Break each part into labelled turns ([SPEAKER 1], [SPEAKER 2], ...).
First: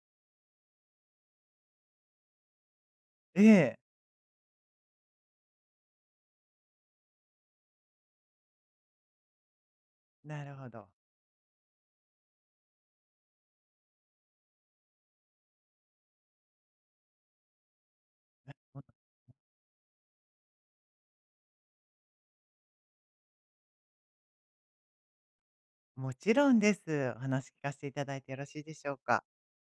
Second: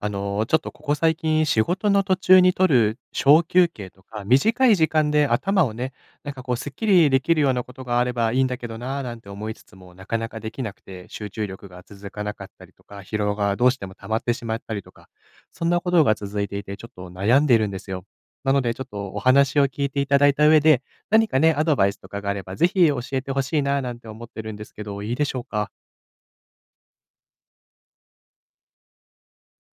[SPEAKER 1] ちょっとここ最近仕事の途中に取る
[SPEAKER 2] え
[SPEAKER 1] 小休
[SPEAKER 2] え、
[SPEAKER 1] 憩とか、短い時間で頭をね、なんかこうすっきりできるようなことがあればいいんだけどな、なんて思いつつも、なかなか
[SPEAKER 2] な
[SPEAKER 1] で
[SPEAKER 2] る
[SPEAKER 1] き
[SPEAKER 2] ほ
[SPEAKER 1] なく
[SPEAKER 2] ど。
[SPEAKER 1] て、集中力が続かなかったりとか、疲労がどうしても溜まってしまったりとか、そんなことが続いていて、ちょっと悩んでいるんですよ。なので、ちょっ
[SPEAKER 2] も
[SPEAKER 1] とお話を聞いていただいた上で、何かね、アドバイスとかがあれば、ぜひ教えてほしいな、なんて思ってるんですけど、いいでしょうか。
[SPEAKER 2] もちろんです。お話聞かせていただいてよろしいでしょうか？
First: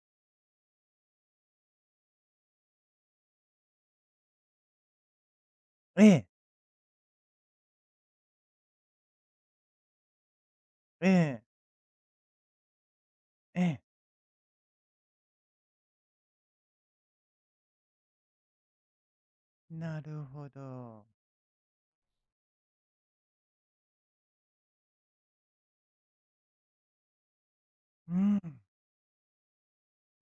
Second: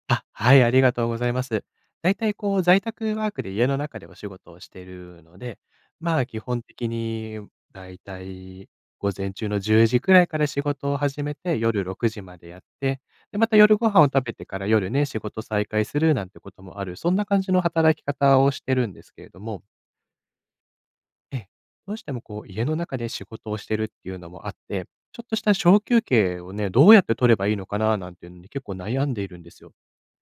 [SPEAKER 1] あ、はい、ありがとうございます。だいたいこう在宅ワークで家の中でお仕事をしているので、
[SPEAKER 2] え
[SPEAKER 1] ま
[SPEAKER 2] え、
[SPEAKER 1] あ基本的にだいたい午前中の10時くらいから仕事を
[SPEAKER 2] え
[SPEAKER 1] 始め
[SPEAKER 2] え、
[SPEAKER 1] て、夜6時までやって、で、また
[SPEAKER 2] え
[SPEAKER 1] 夜
[SPEAKER 2] え、
[SPEAKER 1] ご飯を食べてから夜ね、仕事再開するなんてこともある、そんな感じの働き方をしてるんですけれども、
[SPEAKER 2] なるほど。
[SPEAKER 1] ええ、どうしてもこう家の中で仕事をしてるっていうのもあって、ちょっとした小休憩をね、どうやって取ればいいのかなな
[SPEAKER 2] う
[SPEAKER 1] んていうの
[SPEAKER 2] ん。
[SPEAKER 1] に結構悩んでいるんですよ。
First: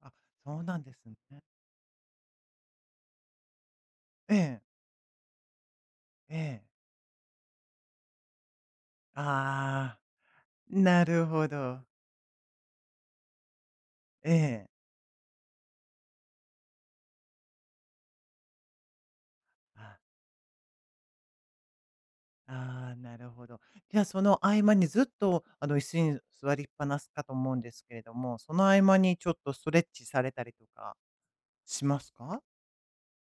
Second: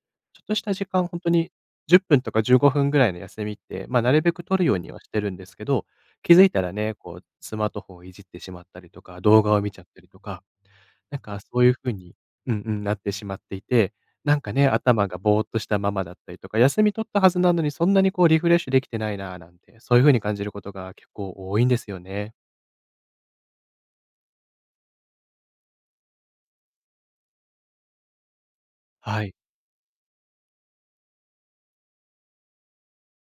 [SPEAKER 2] あ、
[SPEAKER 1] ちょっと
[SPEAKER 2] そ
[SPEAKER 1] し
[SPEAKER 2] う
[SPEAKER 1] た
[SPEAKER 2] なん
[SPEAKER 1] 時
[SPEAKER 2] です
[SPEAKER 1] 間、本当
[SPEAKER 2] ね。
[SPEAKER 1] に10分とか15分ぐらいの休みって、まあ、なるべ
[SPEAKER 2] え
[SPEAKER 1] く取
[SPEAKER 2] え、
[SPEAKER 1] るようにはしてるんですけど、気
[SPEAKER 2] え
[SPEAKER 1] づいた
[SPEAKER 2] え。
[SPEAKER 1] らね、こうスマートフォンをいじってしまったりとか、動画を見ちゃっ
[SPEAKER 2] ああ、
[SPEAKER 1] たりとか、
[SPEAKER 2] な
[SPEAKER 1] なん
[SPEAKER 2] る
[SPEAKER 1] か
[SPEAKER 2] ほ
[SPEAKER 1] そういう
[SPEAKER 2] ど。
[SPEAKER 1] 風にうんうん、なってしまっていて、
[SPEAKER 2] え
[SPEAKER 1] なんか
[SPEAKER 2] え。
[SPEAKER 1] ね、頭がぼーっとしたままだったりとか、休み取ったはずなのに、そんなにこうリフレッシュできてないなぁなんて、そ
[SPEAKER 2] あ、
[SPEAKER 1] ういう風に感じることが結構多いんですよね。
[SPEAKER 2] ああ、なるほど。じゃあ、その合間にずっと、椅子に座りっぱなしかと思うんですけれども、その合間に
[SPEAKER 1] は
[SPEAKER 2] ちょっ
[SPEAKER 1] い。
[SPEAKER 2] とストレッチされたりとかしますか？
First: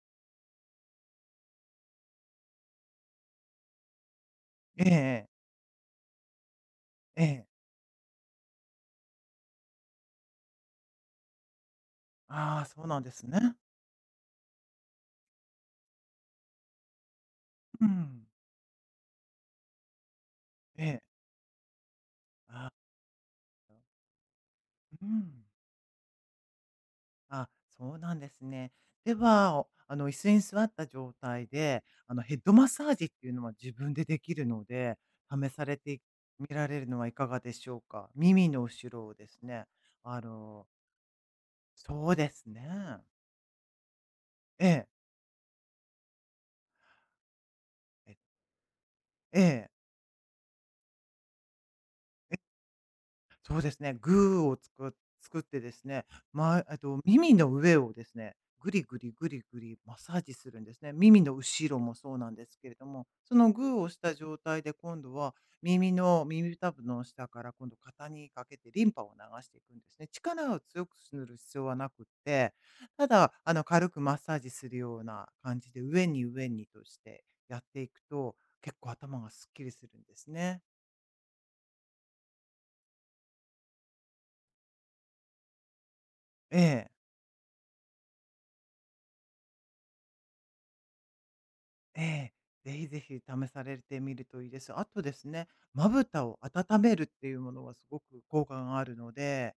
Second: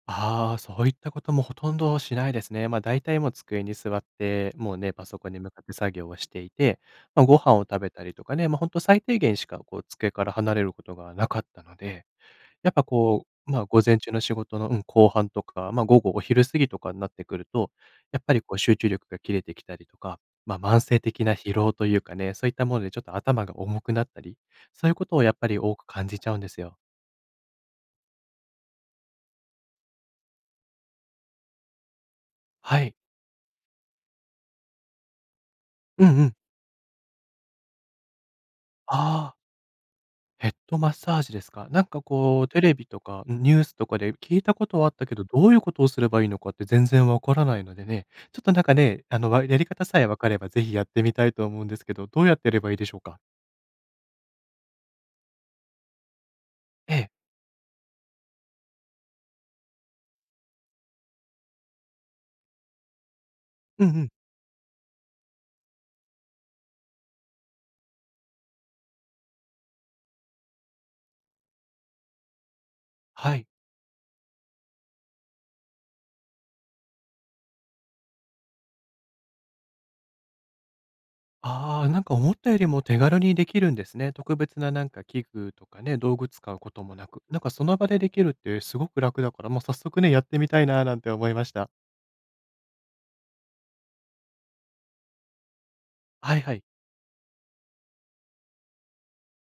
[SPEAKER 1] ああ、そういったこともほとんどしないですね。ま、あ大体もう机に座って、もう
[SPEAKER 2] え
[SPEAKER 1] ね、パソ
[SPEAKER 2] え
[SPEAKER 1] コンに
[SPEAKER 2] え。
[SPEAKER 1] 向かって作業をしていて、
[SPEAKER 2] え
[SPEAKER 1] ま、ご
[SPEAKER 2] え。
[SPEAKER 1] 飯を食べたりとかね、ま、あ本当最低限しかこう机から離れることがなかったので、
[SPEAKER 2] ああ、
[SPEAKER 1] やっ
[SPEAKER 2] そ
[SPEAKER 1] ぱ
[SPEAKER 2] うなんで
[SPEAKER 1] こ
[SPEAKER 2] す
[SPEAKER 1] う、
[SPEAKER 2] ね。
[SPEAKER 1] ま、午前中の仕事の、うん、後半とか、ま、午後お昼過ぎとかになってくると、
[SPEAKER 2] う
[SPEAKER 1] やっ
[SPEAKER 2] ん。
[SPEAKER 1] ぱりこう集中力が切れてきたりとか、ま、慢
[SPEAKER 2] え
[SPEAKER 1] 性
[SPEAKER 2] え。
[SPEAKER 1] 的な疲労というかね、そういった
[SPEAKER 2] あ、
[SPEAKER 1] ものでちょっと頭が重くなったり、そういう
[SPEAKER 2] う
[SPEAKER 1] ことをやっ
[SPEAKER 2] ん。
[SPEAKER 1] ぱり多く感じちゃうんですよ。
[SPEAKER 2] あ、そうなんですね。では、おあの、椅子に座った状態で、ヘッドマッ
[SPEAKER 1] は
[SPEAKER 2] サー
[SPEAKER 1] い。
[SPEAKER 2] ジっていうのは自分でできるので、試されて
[SPEAKER 1] うんうん。
[SPEAKER 2] みられるのはいかがでしょうか？耳の後ろをで
[SPEAKER 1] ああ。
[SPEAKER 2] すね、あ
[SPEAKER 1] ヘッ
[SPEAKER 2] の
[SPEAKER 1] ドマッサージですか。なんか
[SPEAKER 2] そうで
[SPEAKER 1] こ
[SPEAKER 2] す
[SPEAKER 1] う、テレビと
[SPEAKER 2] ね。
[SPEAKER 1] か、ん、ニュースとかで聞いた
[SPEAKER 2] え
[SPEAKER 1] こと
[SPEAKER 2] え。
[SPEAKER 1] はあったけど、どういうことをすればいいのかって全然わからないのでね、
[SPEAKER 2] ええ、
[SPEAKER 1] ちょっとなんかね、
[SPEAKER 2] え
[SPEAKER 1] わやり
[SPEAKER 2] え。
[SPEAKER 1] 方さえ分かれば、ぜひやってみたいと思うんですけど、どうやってやればいいでしょうか？
[SPEAKER 2] そうですね、グーを作ってですね、まあ、
[SPEAKER 1] ええ。
[SPEAKER 2] 耳の上をですね、ぐりぐりぐりぐりマッサージするんですね。耳の後ろもそうなんですけれども、そのグー
[SPEAKER 1] う
[SPEAKER 2] を
[SPEAKER 1] ん
[SPEAKER 2] し
[SPEAKER 1] うん。
[SPEAKER 2] た状態で今度は耳たぶの下から今度肩にかけてリンパを流していくんですね。力を強くする必要はなくって、ただ、
[SPEAKER 1] はい。
[SPEAKER 2] あの、軽くマッサージするような感じで、上に上にとしてやっていくと、結構頭がすっきりするんですね。
[SPEAKER 1] ああ、なんか思ったよりも手軽にできるんですね。特別ななんか器具とかね、道具使
[SPEAKER 2] え
[SPEAKER 1] うこと
[SPEAKER 2] え。
[SPEAKER 1] もなく、なんかその場でできるってすごく楽だから、もう早速ね、やってみたいななんて思いました。
[SPEAKER 2] ええ、ぜひぜひ試されてみるといいです。あとですね、まぶた
[SPEAKER 1] は
[SPEAKER 2] を
[SPEAKER 1] いはい。
[SPEAKER 2] 温めるっていうものはすごく効果があるので、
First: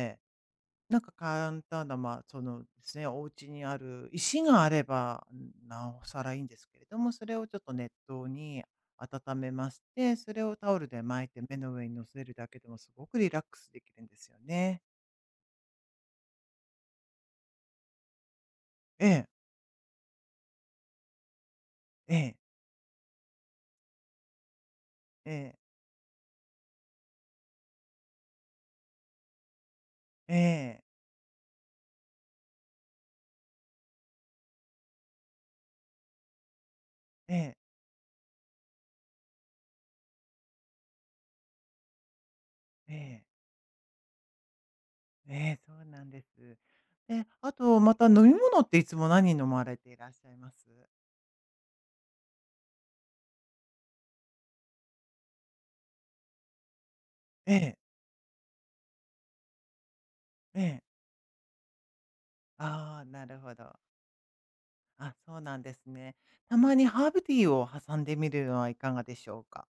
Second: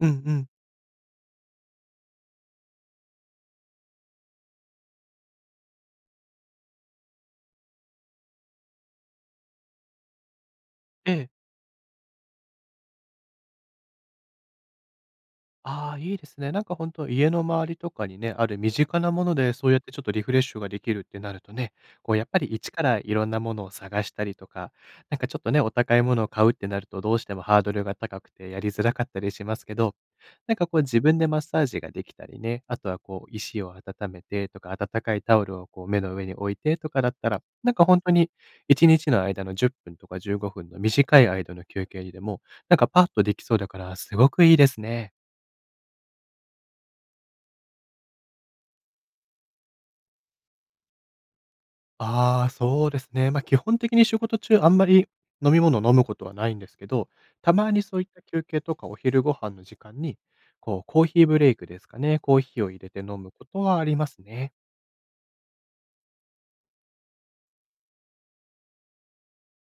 [SPEAKER 1] うん
[SPEAKER 2] え、
[SPEAKER 1] うん。
[SPEAKER 2] なんか簡単な、まあ、そのですね、お家にある石があれば、なおさらいいんですけれども、それをちょっと熱湯に温めまして、それをタオルで
[SPEAKER 1] え
[SPEAKER 2] 巻い
[SPEAKER 1] え。
[SPEAKER 2] て目の上に乗せるだけでもすごくリラックスできるんですよね。
[SPEAKER 1] ああ、いいですね。なんか本当家の周りとかにね、ある身近
[SPEAKER 2] え
[SPEAKER 1] なも
[SPEAKER 2] え、
[SPEAKER 1] ので、そうやってちょっとリフレッシュができるってなるとね、こ
[SPEAKER 2] え
[SPEAKER 1] うやっ
[SPEAKER 2] え、
[SPEAKER 1] ぱり一からいろんなものを探したりとか、なんか
[SPEAKER 2] え
[SPEAKER 1] ちょっと
[SPEAKER 2] え、
[SPEAKER 1] ね、お高いものを買うってなると、どうしてもハードルが高くてやりづらかったりしますけど、
[SPEAKER 2] え
[SPEAKER 1] なんかこ
[SPEAKER 2] え、
[SPEAKER 1] う自分でマッサージができたりね、あとはこう石を温めてとか、温かいタオルをこう目の上に置いてとかだった
[SPEAKER 2] え
[SPEAKER 1] ら、
[SPEAKER 2] え、
[SPEAKER 1] なんか本当に1日の間の10分とか15分の短い間の休憩にでも、なんか
[SPEAKER 2] え
[SPEAKER 1] パッと
[SPEAKER 2] え。
[SPEAKER 1] できそうだからすごくいいですね。
[SPEAKER 2] ええ、そうなんです。え、あと、また飲み物っていつも何飲まれていらっしゃいます？
[SPEAKER 1] ああ、そうですね。まあ、基本的に仕事中あんまり飲み物を飲むことはないんですけど、た
[SPEAKER 2] え
[SPEAKER 1] ま
[SPEAKER 2] え、
[SPEAKER 1] にそういった休憩とかお昼ご飯の時間に、
[SPEAKER 2] え
[SPEAKER 1] こ
[SPEAKER 2] え。
[SPEAKER 1] うコーヒーブレイクですかね、コーヒーを入れ
[SPEAKER 2] あ
[SPEAKER 1] て
[SPEAKER 2] あ、
[SPEAKER 1] 飲
[SPEAKER 2] な
[SPEAKER 1] む
[SPEAKER 2] る
[SPEAKER 1] こ
[SPEAKER 2] ほ
[SPEAKER 1] と
[SPEAKER 2] ど。
[SPEAKER 1] はありますね。
[SPEAKER 2] あ、そうなんですね。たまにハーブティーを挟んでみるのはいかがでしょうか？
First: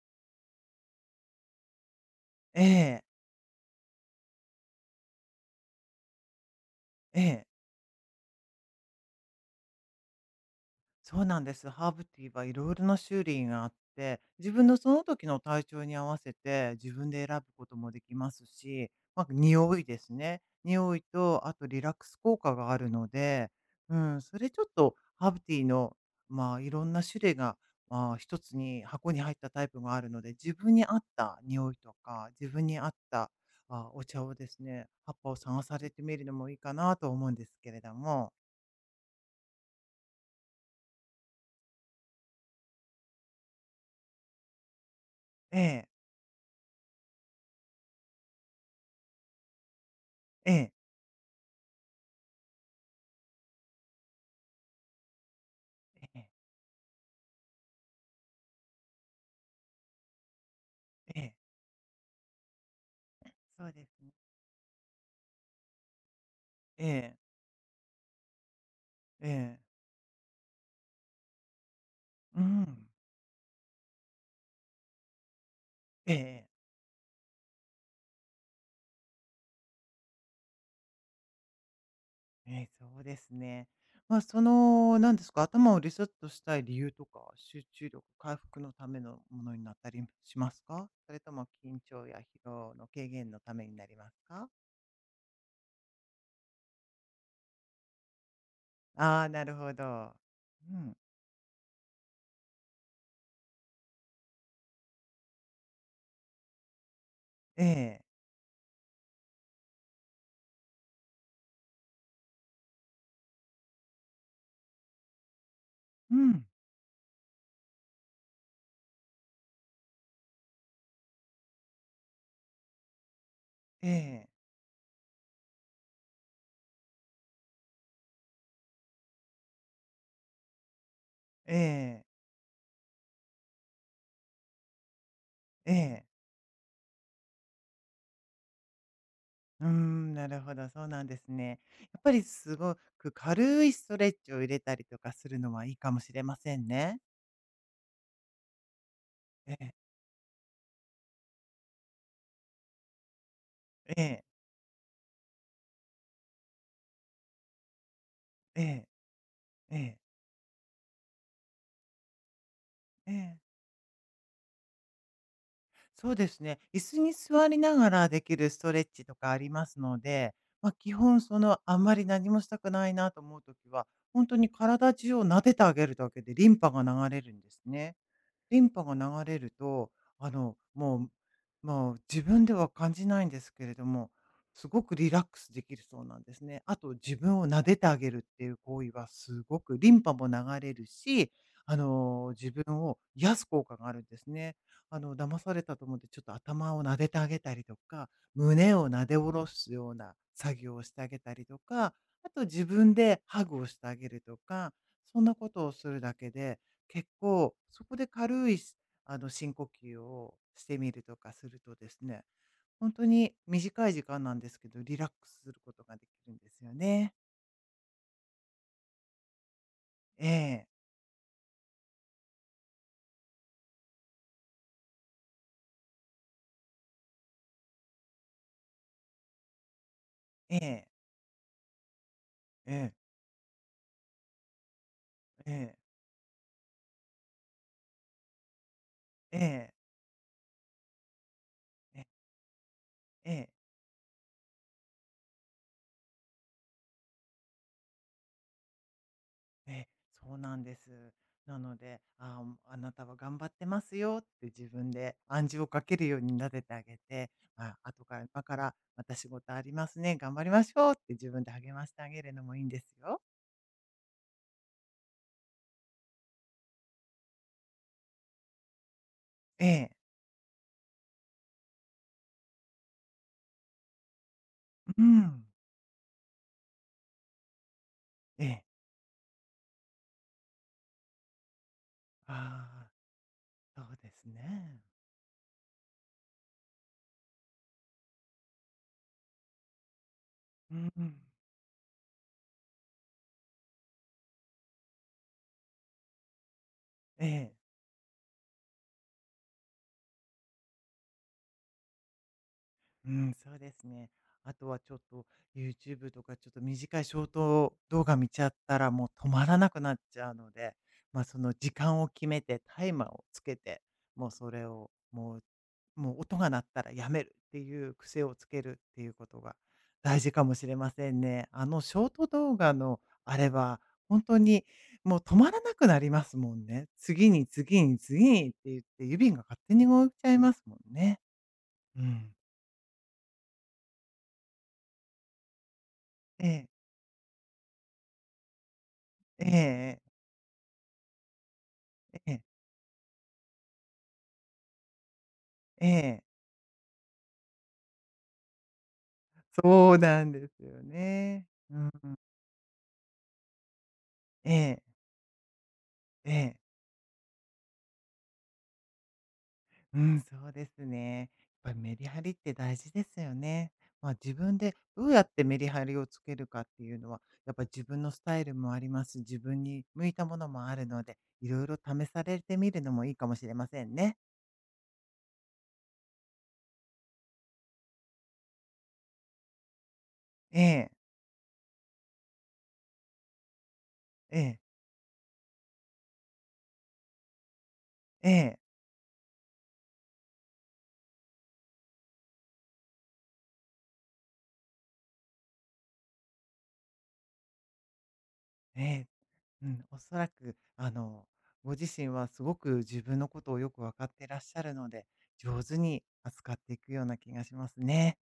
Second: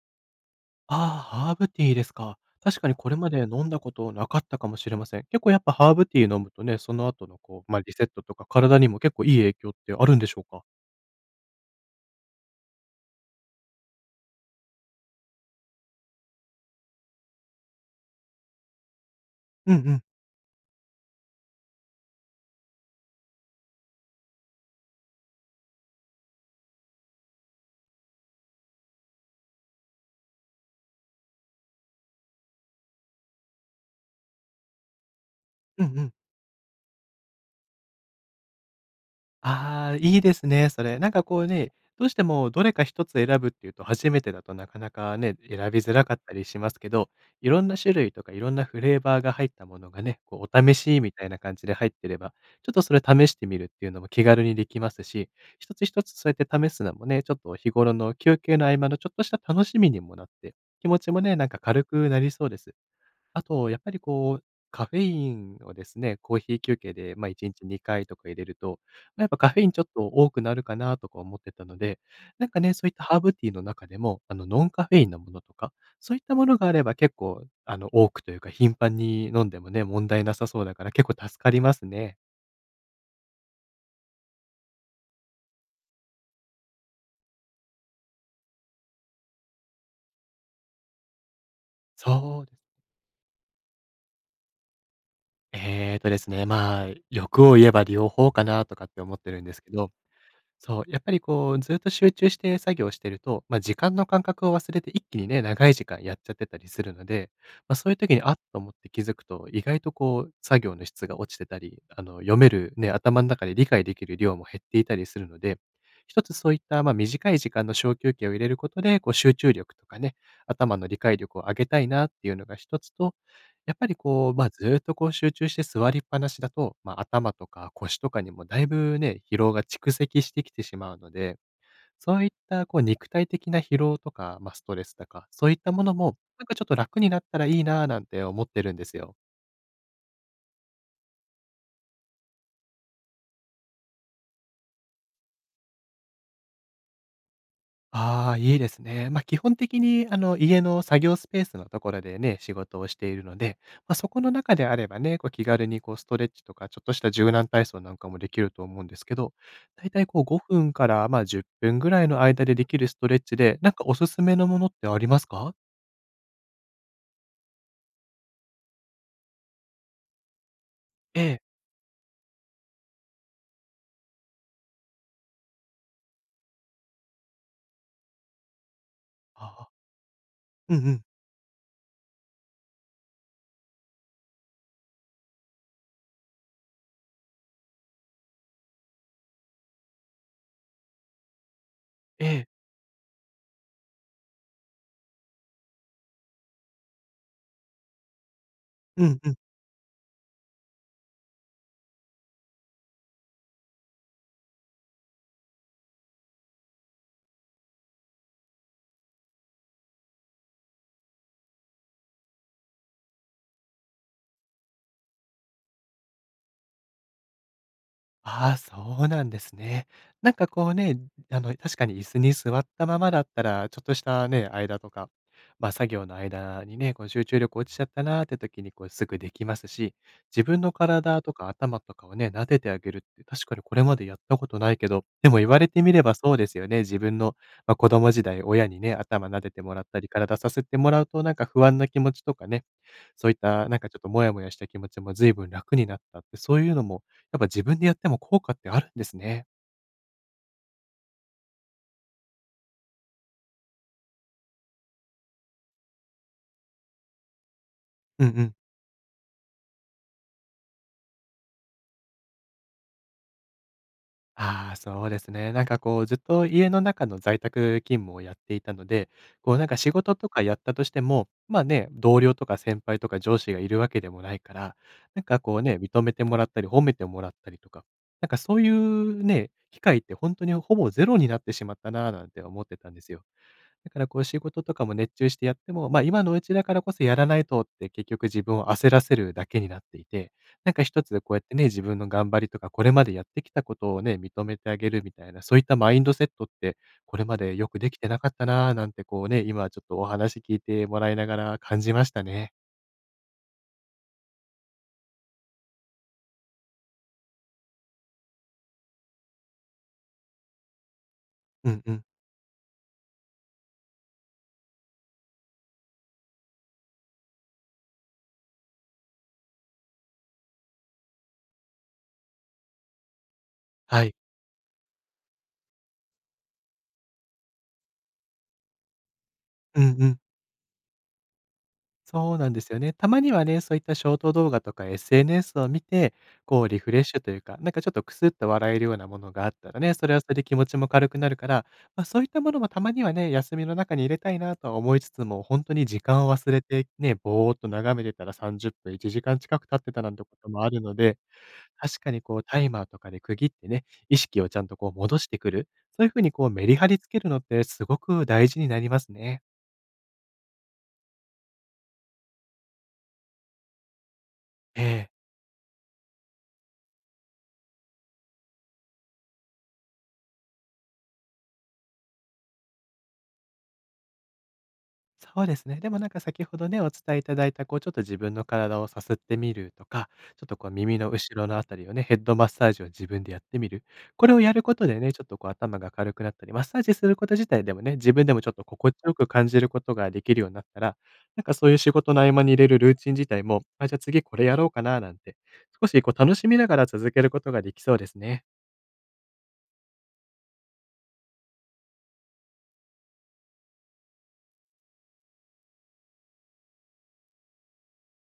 [SPEAKER 1] ああ、ハーブティーですか。
[SPEAKER 2] え
[SPEAKER 1] 確かに
[SPEAKER 2] え、
[SPEAKER 1] これまで飲んだことなかったかもしれません。結構やっぱハーブティー飲むとね、その
[SPEAKER 2] え
[SPEAKER 1] 後の
[SPEAKER 2] え。
[SPEAKER 1] こう、まあ、リセットとか体にも結構いい影響ってあるんでしょうか？
[SPEAKER 2] そうなんです。ハーブティーはいろいろな種類があって、自分のその時の体調に合わせて自分で選ぶこともできますし、まあ、
[SPEAKER 1] うん
[SPEAKER 2] 匂
[SPEAKER 1] う
[SPEAKER 2] いで
[SPEAKER 1] ん。
[SPEAKER 2] すね。匂いと、あとリラックス効果があるので、うん、それちょっとハーブティーの、まあ、いろんな種類が、まあ、一つに箱に入ったタイプがあるので、自分に合った匂いとか、自分に合ったお茶をですね、葉っぱを探さ
[SPEAKER 1] う
[SPEAKER 2] れ
[SPEAKER 1] ん
[SPEAKER 2] て
[SPEAKER 1] うん。
[SPEAKER 2] みるのもいいかなと思うんですけれども、
[SPEAKER 1] ああ、いいですね、それ。なんかこうね、どうしてもどれか一つ選ぶっていうと、初めてだとなかなかね、選
[SPEAKER 2] え
[SPEAKER 1] び
[SPEAKER 2] え
[SPEAKER 1] づらかったりしますけど、いろんな種類とかいろんなフレーバーが入ったものがね、こう
[SPEAKER 2] え
[SPEAKER 1] お
[SPEAKER 2] え
[SPEAKER 1] 試しみたいな感じで入ってれば、ちょっとそれ試してみるっていうのも気軽にできますし、一つ一つ
[SPEAKER 2] ええ
[SPEAKER 1] そうやって試すのもね、ちょっと日頃の休憩の合間のちょっとした楽しみにもなって、気持ち
[SPEAKER 2] え
[SPEAKER 1] も
[SPEAKER 2] え、
[SPEAKER 1] ね、なんか軽くなりそうです。あ
[SPEAKER 2] そ
[SPEAKER 1] と、
[SPEAKER 2] う
[SPEAKER 1] やっ
[SPEAKER 2] です
[SPEAKER 1] ぱり
[SPEAKER 2] ね。
[SPEAKER 1] こう、カフェインをですね、コーヒー休
[SPEAKER 2] え
[SPEAKER 1] 憩で、
[SPEAKER 2] え、
[SPEAKER 1] まあ、1日2回とか入れると、まあ、や
[SPEAKER 2] え
[SPEAKER 1] っぱカ
[SPEAKER 2] え、
[SPEAKER 1] フェインちょっと多くなるかなとか思ってたので、
[SPEAKER 2] う
[SPEAKER 1] なんかね、そ
[SPEAKER 2] ん。
[SPEAKER 1] ういったハーブティーの中でも、ノンカフェインのものとか、
[SPEAKER 2] え
[SPEAKER 1] そういったも
[SPEAKER 2] え、
[SPEAKER 1] のがあれば結構、多くというか頻繁に飲んでもね、問題なさそうだから結構助かりますね。
[SPEAKER 2] ええ、そうですね。まあ、なんですか、頭をリセットしたい理由とか、集中力回復のためのものになったりしますか、それとも緊張や疲
[SPEAKER 1] そうで
[SPEAKER 2] 労
[SPEAKER 1] す。
[SPEAKER 2] の軽減のためになりますか？
[SPEAKER 1] まあ、欲を言えば両方かなとかって思っ
[SPEAKER 2] ああー、
[SPEAKER 1] てるん
[SPEAKER 2] な
[SPEAKER 1] で
[SPEAKER 2] る
[SPEAKER 1] すけ
[SPEAKER 2] ほ
[SPEAKER 1] ど、
[SPEAKER 2] ど。う
[SPEAKER 1] そう、
[SPEAKER 2] ん。
[SPEAKER 1] やっぱりこう、ずっと集中して作業してると、まあ、時間の感覚を忘れて一気にね、長い時間やっちゃってたりするので、
[SPEAKER 2] え
[SPEAKER 1] まあ、そういう
[SPEAKER 2] え、
[SPEAKER 1] 時に、あっと思って気づくと、意外とこう、作業の質が落ちてたり、読めるね、頭の中で理解できる量も減っていたりするので、
[SPEAKER 2] う
[SPEAKER 1] 一つ
[SPEAKER 2] ん。
[SPEAKER 1] そういった、まあ、短い時間の小休憩を入れることで、こう、集中力とかね、頭の理解力を上げたいなっていうのが一つと、やっぱ
[SPEAKER 2] え
[SPEAKER 1] り
[SPEAKER 2] え、
[SPEAKER 1] こう、まあ、ずっとこう集中して座りっぱなしだと、まあ、頭とか腰とかにもだいぶね、疲労が蓄積してきてしまうので、
[SPEAKER 2] ええ、
[SPEAKER 1] そういったこう肉体的な疲労とか、まあ、ストレスとか、そういった
[SPEAKER 2] え
[SPEAKER 1] もの
[SPEAKER 2] え。
[SPEAKER 1] も、なんかちょっと楽になったらいいなぁなんて思ってるんですよ。
[SPEAKER 2] うーん、なるほど、そうなんですね。やっぱりすごく軽いストレッチを入れたりとかするのはいいかもしれませんね。
[SPEAKER 1] ああ、いいですね。まあ、基
[SPEAKER 2] え
[SPEAKER 1] 本的
[SPEAKER 2] え
[SPEAKER 1] に家の作業スペースのところでね、仕事をしているので、まあ、
[SPEAKER 2] え
[SPEAKER 1] そこ
[SPEAKER 2] え、
[SPEAKER 1] の中であればね、こう気軽にこうストレッチとか、ちょっとした柔軟体操なんかもできる
[SPEAKER 2] え
[SPEAKER 1] と思う
[SPEAKER 2] え、
[SPEAKER 1] んですけど、
[SPEAKER 2] え
[SPEAKER 1] だい
[SPEAKER 2] え、
[SPEAKER 1] たいこう5分から、ま、10分ぐらいの間でできるスト
[SPEAKER 2] え
[SPEAKER 1] レッチ
[SPEAKER 2] え。
[SPEAKER 1] で、なんかおすすめのものってありますか？
[SPEAKER 2] そうですね。椅子に座りながらできるストレッチとかありますので、まあ、基本
[SPEAKER 1] え
[SPEAKER 2] そ
[SPEAKER 1] え。
[SPEAKER 2] のあんまり何もしたくないなと思うときは、本当に体中を撫でてあげるだけでリンパが流れるんですね。リンパが流れる
[SPEAKER 1] ああ。
[SPEAKER 2] と、あの、
[SPEAKER 1] うんうん。
[SPEAKER 2] もう、もう自分では感じないんですけれども、すごくリラックスできるそうなんですね。あと自分を撫でてあげるっていう行為はすごくリンパも流れるし、あ
[SPEAKER 1] え
[SPEAKER 2] の、
[SPEAKER 1] え。
[SPEAKER 2] 自分を癒す効果があるんですね。あの、騙されたと思って、ちょっと頭を撫でてあげたりとか、胸を撫
[SPEAKER 1] う
[SPEAKER 2] で
[SPEAKER 1] んう
[SPEAKER 2] 下
[SPEAKER 1] ん。
[SPEAKER 2] ろすような作業をしてあげたりとか、あと自分でハグをしてあげるとか、そんなことをするだけで、結構そこで軽いし、深呼吸をしてみるとかするとですね、本当に短い時間なんですけど、リラックスすることができるんですよね。
[SPEAKER 1] ああ、そうなんですね。なんか
[SPEAKER 2] ええ
[SPEAKER 1] こうね、確かに椅子に座ったままだったら、ちょっとしたね、間とか、ま、作業の間にね、こう集中力落ちちゃったなーって時に、こうすぐできますし、自分
[SPEAKER 2] え
[SPEAKER 1] の
[SPEAKER 2] え
[SPEAKER 1] 体とか頭とかをね、撫でてあ
[SPEAKER 2] え
[SPEAKER 1] げるって、確かにこれまでやったことないけど、でも言われ
[SPEAKER 2] ええ
[SPEAKER 1] てみればそうですよね。自分の、まあ、子供時代、親にね、頭撫でて
[SPEAKER 2] ええ
[SPEAKER 1] もらったり、体させてもらうと、なんか不安な
[SPEAKER 2] え
[SPEAKER 1] 気
[SPEAKER 2] え
[SPEAKER 1] 持ち
[SPEAKER 2] え
[SPEAKER 1] とかね、そういっ
[SPEAKER 2] え。
[SPEAKER 1] たなんかちょっとモヤモヤした気持ちも随分楽になったって、そういうのもやっぱ自分でやっても効果ってあるんですね。
[SPEAKER 2] え、そうなんです。なので、ああ、あなたは頑張ってますよって自分で暗示をかけるようになでてあげて、ま、後から
[SPEAKER 1] うんう
[SPEAKER 2] 今か
[SPEAKER 1] ん。
[SPEAKER 2] らまた仕事ありますね、頑張りましょうって自分で励ましてあげるのもいいんですよ。
[SPEAKER 1] ああ、そうですね。なんかこう、ずっと家の中の在宅勤務をやっていたので、こうな
[SPEAKER 2] え
[SPEAKER 1] んか
[SPEAKER 2] え、
[SPEAKER 1] 仕事とかやったとしても、まあね、同僚とか先輩とか上司がいるわけでもないから、
[SPEAKER 2] う
[SPEAKER 1] なんか
[SPEAKER 2] ん、
[SPEAKER 1] こうね、認めてもらったり褒めてもらったりとか、なんか
[SPEAKER 2] え
[SPEAKER 1] そう
[SPEAKER 2] え、
[SPEAKER 1] いうね、機会って本当にほぼゼロになってしまったなぁなんて思って
[SPEAKER 2] ああ、
[SPEAKER 1] たんですよ。
[SPEAKER 2] そ
[SPEAKER 1] だ
[SPEAKER 2] う
[SPEAKER 1] から
[SPEAKER 2] で
[SPEAKER 1] こう
[SPEAKER 2] す
[SPEAKER 1] 仕事と
[SPEAKER 2] ね。
[SPEAKER 1] かも熱中してやっても、まあ、今のうちだからこそやらないとって結局自分を焦らせるだけになっていて、なん
[SPEAKER 2] う
[SPEAKER 1] か一
[SPEAKER 2] ん、
[SPEAKER 1] つこうやってね、自分の頑張りとかこれまでやってきたことをね、認めてあげるみたいな、そういったマインドセットってこ
[SPEAKER 2] え
[SPEAKER 1] れま
[SPEAKER 2] え。
[SPEAKER 1] でよくできてなかったなぁなんてこうね、今ちょっとお話聞いてもらいながら感じましたね。
[SPEAKER 2] うん、そうですね。あとはちょっと YouTube とかちょっと短いショート動画見ちゃったらもう止まらなくなっちゃうので、まあ、その時
[SPEAKER 1] うんう
[SPEAKER 2] 間
[SPEAKER 1] ん。
[SPEAKER 2] を決めてタイマーをつけて、もうそれをもう、もう音が鳴ったらやめるっていう癖をつけるっていうことが大事かもしれませんね。あのショート動画のあれは
[SPEAKER 1] はい。
[SPEAKER 2] 本当にもう止まらなくなりますもんね。次に次に次にって言って指が勝手
[SPEAKER 1] うん
[SPEAKER 2] に動
[SPEAKER 1] う
[SPEAKER 2] いち
[SPEAKER 1] ん。
[SPEAKER 2] ゃいますもんね。うん。
[SPEAKER 1] そうなんですよね。たまにはね、そういったショート動画とか SNS を見て、こ
[SPEAKER 2] ええ
[SPEAKER 1] うリフレッシュというか、なんかちょっとクスッと笑えるようなものが
[SPEAKER 2] え
[SPEAKER 1] あ
[SPEAKER 2] え
[SPEAKER 1] ったらね、
[SPEAKER 2] え
[SPEAKER 1] それ
[SPEAKER 2] え。
[SPEAKER 1] はそれで気持ちも軽くなるから、まあ、そういっ
[SPEAKER 2] ええ。
[SPEAKER 1] たものもたまにはね、休みの中に入れたいなとは思いつつも、本当に時間を忘れて、ね、ぼーっと眺めてたら30分、1時間近く経って
[SPEAKER 2] そう
[SPEAKER 1] たなんて
[SPEAKER 2] な
[SPEAKER 1] こ
[SPEAKER 2] んで
[SPEAKER 1] と
[SPEAKER 2] す
[SPEAKER 1] もあ
[SPEAKER 2] よ
[SPEAKER 1] るので、
[SPEAKER 2] ね。うん。
[SPEAKER 1] 確かにこうタイマーとかで区切ってね、意識を
[SPEAKER 2] え
[SPEAKER 1] ちゃんと
[SPEAKER 2] え、
[SPEAKER 1] こう戻してくる、そういうふう
[SPEAKER 2] え
[SPEAKER 1] にこう
[SPEAKER 2] え。
[SPEAKER 1] メリハリつけるのってすごく大事になりますね。
[SPEAKER 2] うん、そうですね。やっぱりメリハリって大事ですよね。まあ、自分で
[SPEAKER 1] え
[SPEAKER 2] ど
[SPEAKER 1] え。
[SPEAKER 2] うやってメリハリをつけるかっていうのは、やっぱり自分のスタイルもあります。自分に向いたものもあるので、いろいろ試されてみるのもいいかもしれませんね。
[SPEAKER 1] そうですね。でもなんか先ほどね、お伝えいただいた、こうちょっと自分の体をさすってみるとか、ちょっと
[SPEAKER 2] え
[SPEAKER 1] こう
[SPEAKER 2] え、
[SPEAKER 1] 耳の後ろのあたりをね、ヘッドマッサージを自分でやってみる。これ
[SPEAKER 2] え
[SPEAKER 1] をや
[SPEAKER 2] え、
[SPEAKER 1] ることでね、ちょっとこう頭が軽くなったり、マッサージすること自体でもね、自分
[SPEAKER 2] え
[SPEAKER 1] でもちょっ
[SPEAKER 2] え、
[SPEAKER 1] と心地よく感じることができるようになったら、なんかそういう仕事の合間に入れるルーチン自体も、あ、じゃあ次これやろうかななんて、少しこう楽しみながら続けることができそうですね。
[SPEAKER 2] ええ。うん、おそらく、ご自身はすごく自分のことをよく分かってらっしゃるので、上手に扱っていくような気がしますね。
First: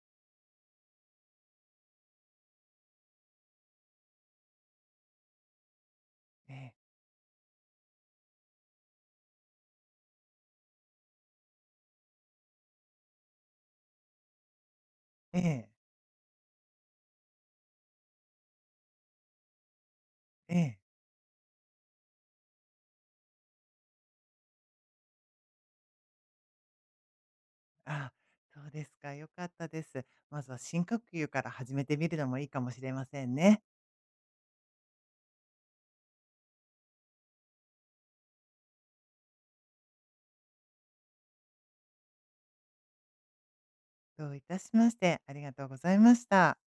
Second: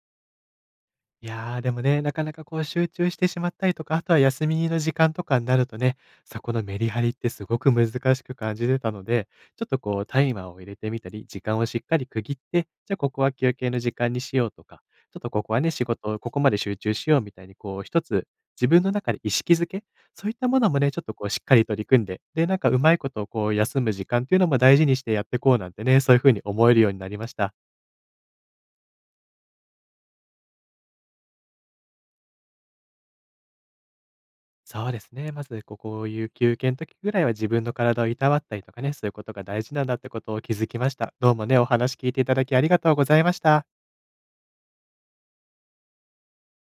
[SPEAKER 1] いや、ーでもね、なかなかこう集中してしまったりとか、あとは休みの時間とかになるとね、そこ
[SPEAKER 2] え
[SPEAKER 1] の
[SPEAKER 2] え、
[SPEAKER 1] メリハリってすごく難しく感じてたので、ちょっとこうタイマーを入れてみたり、時間をしっかり区切って、じゃあここは休憩の時間にしようとか、ちょっと
[SPEAKER 2] え
[SPEAKER 1] ここは
[SPEAKER 2] え、
[SPEAKER 1] ね、仕事をここまで集中しようみたいにこう一つ自分の中で意識づけ、そういった
[SPEAKER 2] え
[SPEAKER 1] もの
[SPEAKER 2] え。
[SPEAKER 1] もね、ちょっとこうしっかり取り組んで、で、なんかうまいことをこう休む時間っていうのも大事にしてやってこうなんてね、そういう風に思えるようになりました。
[SPEAKER 2] あ、そうですか。良かったです。まずは深呼吸から始めてみるのもいいかもしれませんね。
[SPEAKER 1] そうですね。まず、ここういう休憩の時ぐらいは自分の体をいたわったりとかね、そういうことが大事なんだってことを気づきました。どうもね、お話聞いていただきありがとうございました。
[SPEAKER 2] どういたしまして、ありがとうございました。